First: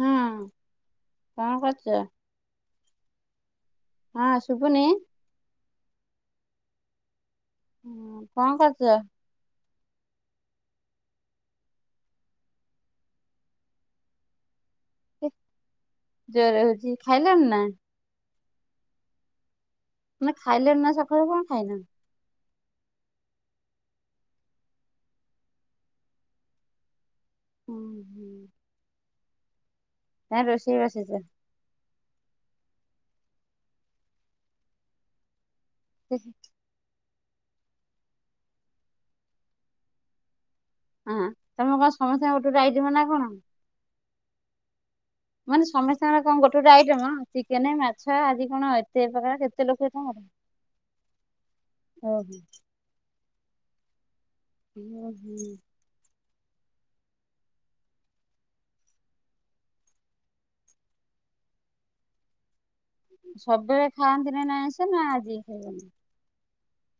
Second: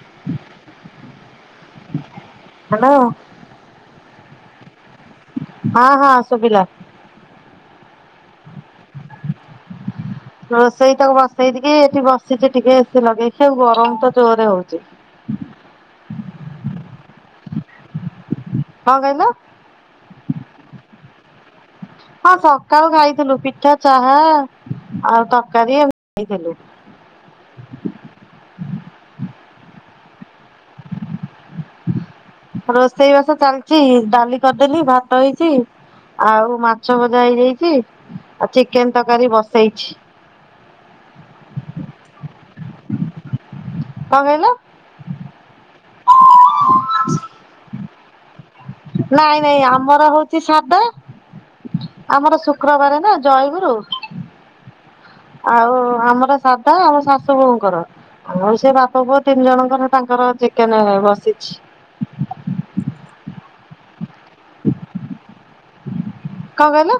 ହୁଁ କଣ କରୁଚ? ହ୍ୟାଲୋ। ହଁ ଶୁଭୁନି। ହଁ ହଁ ଶୁଭିଲା। ହୁଁ କଣ କରୁଚ? ରୋଷେଇ ତକ ବସେଇକି ଏଠି ବସିଛି ଟିକେ ଏସି ଲଗେଇକି ଆଉ ଗରମ ତ ଜୋରରେ ହଉଛି। ଜୋର ହଉଛି ଖାଇଲଣି ନା? କଣ କଇଲ? ମାନେ ଖାଇଲେଣି ନା ସକାଳୁ କଣ ଖାଇଲ? ହଁ ସକାଳୁ ଖାଇଥିଲୁ ପିଠା ଚାହା ଆଉ ତରକାରୀ ଏମିତି ଖାଇଥିଲି। ହୁଁ ହୁଁ। ନା ରୋଷେଇବସେଇ ଚ ରୋଷେଇ ବାସ ଚାଲିଛି ଡାଲି କରିଦେଲି ଭାତ ହେଇଛି ଆଉ ମା ଛ ଭଜା ହେଇଯାଇଛି ଆଉ ଚିକେନ ତରକାରୀ ବସେଇଛି। ହଁ ତମର କଣ ସମସ୍ତଙ୍କ ଗୋଟେ ଗୋଟେ ଆଇଟମ୍ ନା କଣ? କଣ କହିଲେ? ମାନେ ସମସ୍ତ ସାଙ୍ଗରେ କଣ ଗୋଟେ ଗୋଟେ ଆଇଟମ୍ ଚି ଚିକେନେ ମାଛ ଆଜି କଣ ଏତେ ନାଇଁ ପ୍ରକାର ନାଇଁ କେତେ ଲୋକ କି ଆମର ତମର? ହଉଛି ସାଧା ଆମର ଓହୋ ଶୁକ୍ରବାରେ ନା। ଜୟଗୁରୁ, ଓ ଆଉ ଆମର ସାଧା ଆମ ଶାଶୁ ବୋହୁଙ୍କର। ଆଉ ସେ ବାପ ପୁଅ ତିନି ଜଣଙ୍କର ତାଙ୍କର ଚିକେନେବସିଛି। ସବୁବେଳେ ଖାଆନ୍ତି ନି ନାଆ ଆଇଁସ ନା ଆଜି ଖାଇବେନି। କଣ କହିଲେ?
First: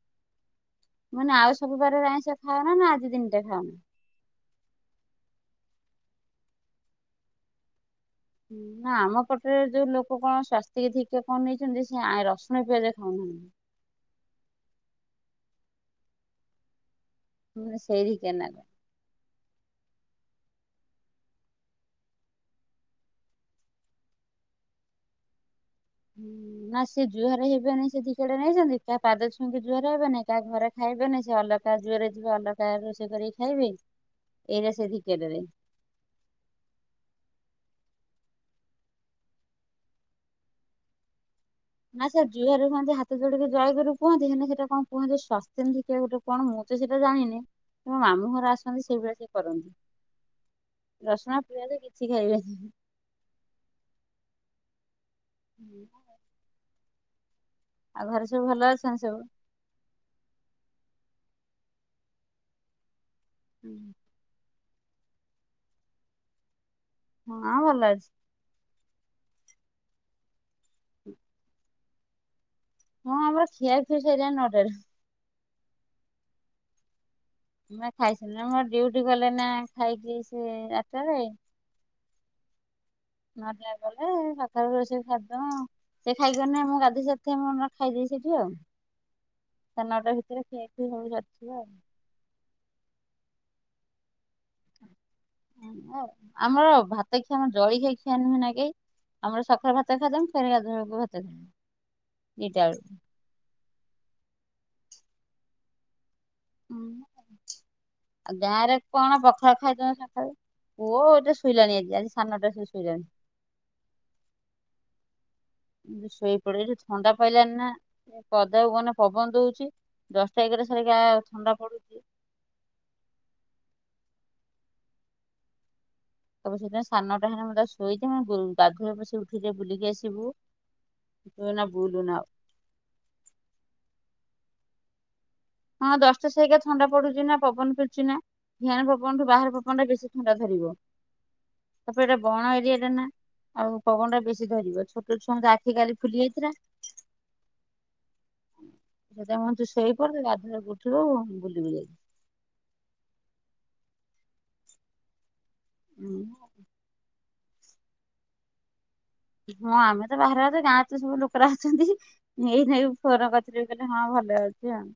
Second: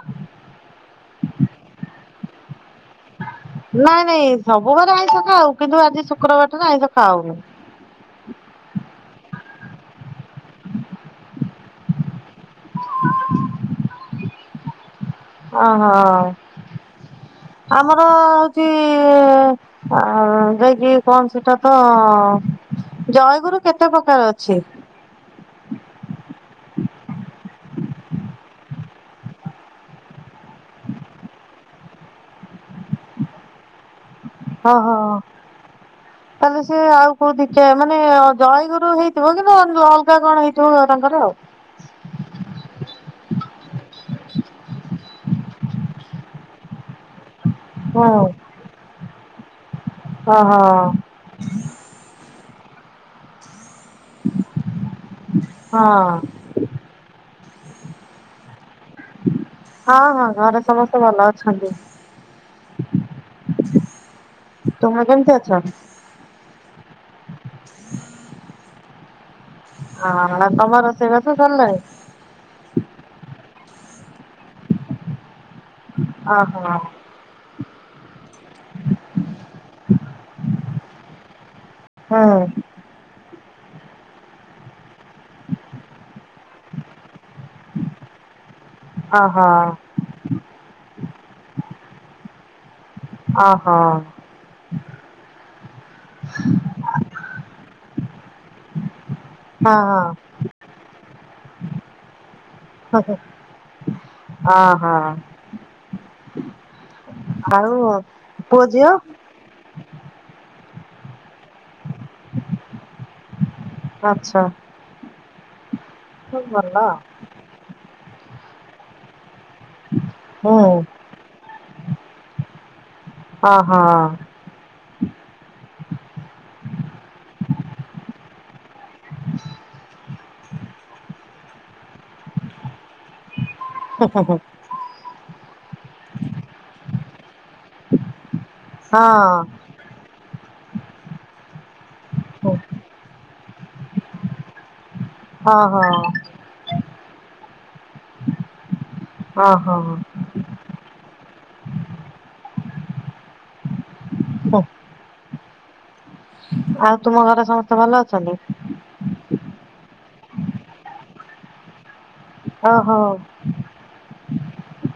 ମାନେ ଆଉ ସବୁ ବାରରେ ଆାଇଁଷ ଖାଉନା ନା ଆଜି ଦିନଟେ ଖାଉନ? ନାଇଁ, ନାଇଁ ସବୁବାରେଆଇଁଷ ଖାଉ, କିନ୍ତୁ ଆଜି ଶୁକ୍ରବାର ଟାରେ ଆଇଁଷ ଖାଉନୁ। ନା ଆମ ପଟରେ ଯୋଉ ଲୋକ କଣ ସ୍ଵାସ୍ଥିକି ଦୀଖା କଣ ନେଇଛନ୍ତି ସେ ଆରସ୍ ମୁଁ ପିଆଜ ଖାଉ ନାହିଁ ଅହଃ, ମାନେ ସେଇ ଆମର ଧିକା ନେବେ। ଯି ଆ ଯାଇକି କଣ ସେଟା ତ ଜୟଗୁରୁ କେତେ ପ୍ରକାର ଅଛି? ନା ସେ ଜୁହାର ହେବେନି, ସେ ଧିକାଟେ ନେଇଛନ୍ତି, କାହା ପାଦ ଛୁଇଁ ଜୁହାର ହେବେନି। କାହା ଘରେ ଖାଇବେନି ସେ ଅଲଗା, ଜୋରରେ ଯିବେ ଅଲଗା ରୋଷେଇ କରିକି ଖାଇବେ। ଏଇରା ହଁ, ସେ ଧିକାଟାରେ। ହଁ ତମେ ସେ ଆଉ କୋଉ ଦିଖା, ମାନେ ଜୟଗୁରୁ ହେଇଥିବ, କିନ୍ତୁ ନୂଆଅଲଗା କଣ ହେଇଥିବ ତାଙ୍କର। ଆଉ ନା ସାର୍ ଜୁହାର ହୁଅନ୍ତି ହାତ ଯୋଡିକି ଜଳଗୁରୁ କୁହନ୍ତି, ହେନେ ସେଟା କଣ କୁହନ୍ତି ସ୍ଥ୍ୟସ୍ଥେନ୍ଦିକେ ଗୋଟେ କଣ ମୁଁ ତ ସେଇଟା ଜାଣିନି, ମୋ ମାମୁଁ ଘରେ ଆସନ୍ତି ସେଇଭଳିଆ ସେ କରନ୍ତି। ହଁ, ହଁ ରସୁଣ ପିଆଜ କିଛି ଖାଇବେନି ହଁ ଆଉ ଘରେ ସବୁ ଭଲ ଅଛନ୍ତି ସବୁ? ହଁ, ହଁ, ଘରେ ସମସ୍ତେ ଭଲ ଅଛନ୍ତି। ହୁଁ [inaudible] ତୁମେ କେମତି ଅଛ? ହଁ--ଭଲ ଅଛି। ହଁ, ତମ ରୋସେଇବାସ ସରିଲାଣି? ହଁ, ଆମର ଖିଆଖିଇ ସରିଲାଣି ନଅଟାରୁ। ଅହଁ ମୁଁ ବା ଖାଇସାରିଲିଣୀ, ହଁ ଡ଼ିଉଟି ଗଲେ ନା ଖାଇକି ସେ ଆଠଟାରେ। ହଁ ନଅଟା ରେ ଗଲେ, ସାତଟାରୁ ରୋଷେଇ ସାରିଦେବ, ସେ ଖାଇକି ଗଲେଆମଗାଧୁଆସ ଥିମୁ ଆମେ। ଖାଇଦେଉସେଠି ଆଉ, ହଁ, ହଁ। ସା ନଅଟା ଭିତରେ ଖିଆଖିଇ ସବୁ ଚାଲିଥିବ ଆଉ। ଓହୋ। ଆମର ଆମର ଭାତ ଖିଆ ଆମ ଜଳ ଖିଆ ନୁହେଁ ନା କେଇ। ଆମର ସଖାଳେ ହଁ ଭାତ ହଁ ଖାଇଦମି, ଫେରେ ଗାଧୁଆବେଳକୁ ଭାତ ଖାଇ [inaudible] ଦିଇଟା ବେଳୁ। ଓ ହୋ। ଆଉ ପୁଅ ଗାଁରେ ଝିଅ କଣ ପ ଖାଳ ଖାଇଦିଅନ୍ତି ସକ। ଳୁ। ପୁଅ ଏଟି ଶୁଇଲାଣି ଆଜି, ଆଜି ସା ନଅଟାରେ ସେ ଶୁଇଲାଣି। ଆଚ୍ଛା। ମୁଁ ସବୁ ଶୋଇପଡେ ଏଠି ଭଲ ଥଣ୍ଡା ପଇଲାନି ନା, ଏ ପଦାକୁ ଗନେ ପବନ ଦଉଛି। ଦଶଟା ହୁଁ ଏଗାରଟା ସରିକା ଥଣ୍ଡା ପଡୁଛି। ହଁ, ହଁ। ତୋମେ ସେଇଥିପାଇଁ ସା ନଅଟା ହେନେ ମୁଁ ଯାଇ ଶୋଇ ଯା ଵୋଉ ଗାଧୁଆ [inaudible] ସେ ଉଠିଲେ ବୁଲିକି ଆସିବୁ। ତୁ ଏଇନା ବୁଲନା ଆଉ। ହଁ, ହଁ, ହଁ। ହଁ ଦଶଟା ସେଇକା ଥଣ୍ଡା ପଡୁଚି ନା, ପବନ ଫେରୁଚିନା [unintelligible] ପବନଠୁ ବାହାର ପବ ଥଣ୍ଡା, ବେଶୀ ଥଣ୍ଡା ଧରିବ। ତାପରେ ଏଟା ବଣ ଏରିଆ ଟାନା, ଆଉ ପଗନ ଟା ବେଶୀ ଧରିବ। ଛୋ ଟ ଛୁଆଙ୍କ ଓହୋ ଆଖି କାଲି ଫୁଲି ଯାଇଥିଲା। ତ ସେଇଥିପାଇଁ ମୁଁ କହିନି ତୁ ଓହୋ ଶୋଇପଡ ତୁ ଗାଧେଇ ଳାକୁ ଉଠିବୁ, ବୁଲିବୁ ଯାଇକି। ହୋ। ଉଁ, ଆଉ ତୁମ ଘରେ ସମସ୍ତେ ଭଲ ଅଛନ୍ତି? ହଁ ଆମେ ତ ବାହାରେ ଅଛେ। ଗାଁରେ ତ ସବୁ ଲୋକରା ଅଛନ୍ତି। ଏଇ ନେଇ ଓହୋ ଫୋନ୍ କରିଥିଲି। କହିଲେ ହଁ ଭଲ ଅଛି ଆଉ।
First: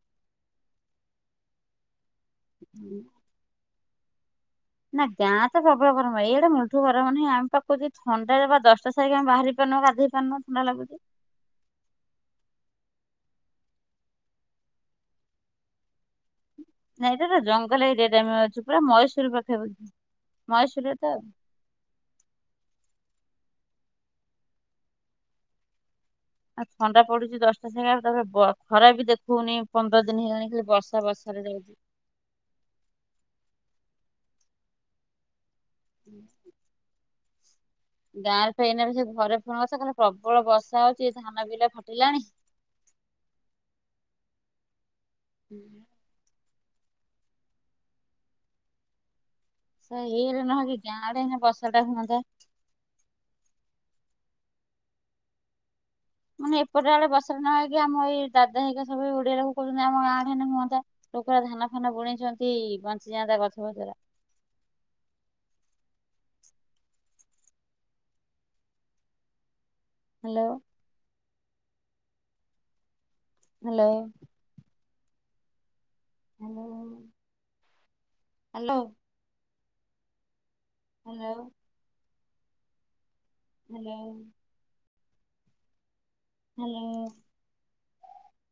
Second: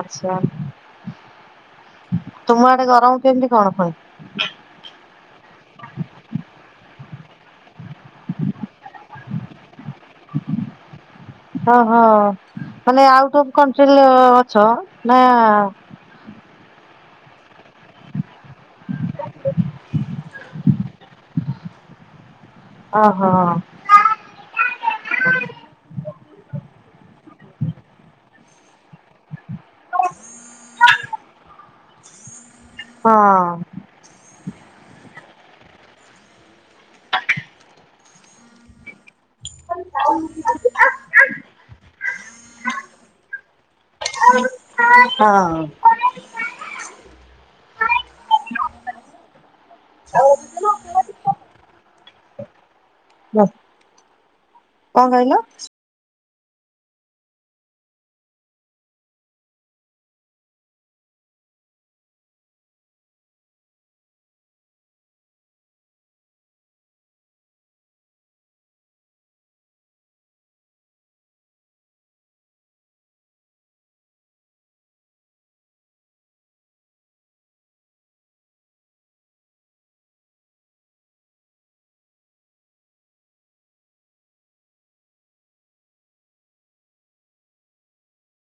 ଆଚ୍ଛା। ତୁମ ଆଡେ ଗରମ କେମିତି କଣ? [inaudible] ନା ଗାଁ ତ ପ୍ରବଳ ଗରମ। ଏଇଷଆଡେ ମୁଠୁ ଗରମ ନାହିଁ। ଆମେ ପାଖକୁ ଯେ ଥଣ୍ଡାରେ ବା ଦଶଟା ସାଇକି ଆମେ ବାହାରି ପାରୁନୁ। ଗାଧେଇ ପାରନୁ ଥଣ୍ଡା ଲାଗୁଚି। ଓହୋ! ମାନେ ଆଉଟ ଅଫ୍ କଣ୍ଟ୍ରି ଲ ଅଛ, ନା ନାଇଁ ତ ଏଟ ଜଙ୍ଗଲ ଏରିଆ ଟା ଆମେ ଅଛୁ ପୁରା। ମଏଶୂର ପାଖାପାଖି। ମଏଶୂରରେ ତ। ଓ ହଁ। ଆଉ ଥଣ୍ଡା ପଡୁଚି ଦଶଟା ସାଙ୍ଗା ତାପରେ ବ- ଖରା ବି ଦେଖଉନି ପନ୍ଦର ଦିନ ହେଇଗଲାଣି ଖାଲି ବର୍ଷା ବର୍ଷାରେ ଯାଉଚି। ହଁ। [inaudible] ଗାଁରେ ଫେ ଏଇନା ବି ସେ ଘରେ ଫୁଣି ବର୍ଷା କଲା, ପ୍ରବଳ ବର୍ଷା ହଉଛି ଧାନ ବିଲା ଫାଟିଲାଣି। ହଁ। ସେ ଏଇରେ ନ ହେଇକି ଗାଁ ଆଡେ ସିନା ବର୍ଷା ଟା ହୁଅନ୍ତା। ବ କଣ କହିଲ? ମାନେ ଏପଟେ ଆଡେ ବର୍ଷା ନ ହେଇକି ଆମ ଏଇ ଦାଦା ହେଇିକା ସବୁ ଓଡିଆ ଲୋକ କଉଚନ୍ତି ଆମ ଗାଁ ଆଡେ ହେନେ ହୁଅନ୍ତା। ଲୋକର ଧାନ ଫାନ ବୁଣିଛନ୍ତି ବଞ୍ଚିଯାଆନ୍ତା ଗଛ ପତର। Hello. Hello. Hello. Hello. Hello. Hello. Hello.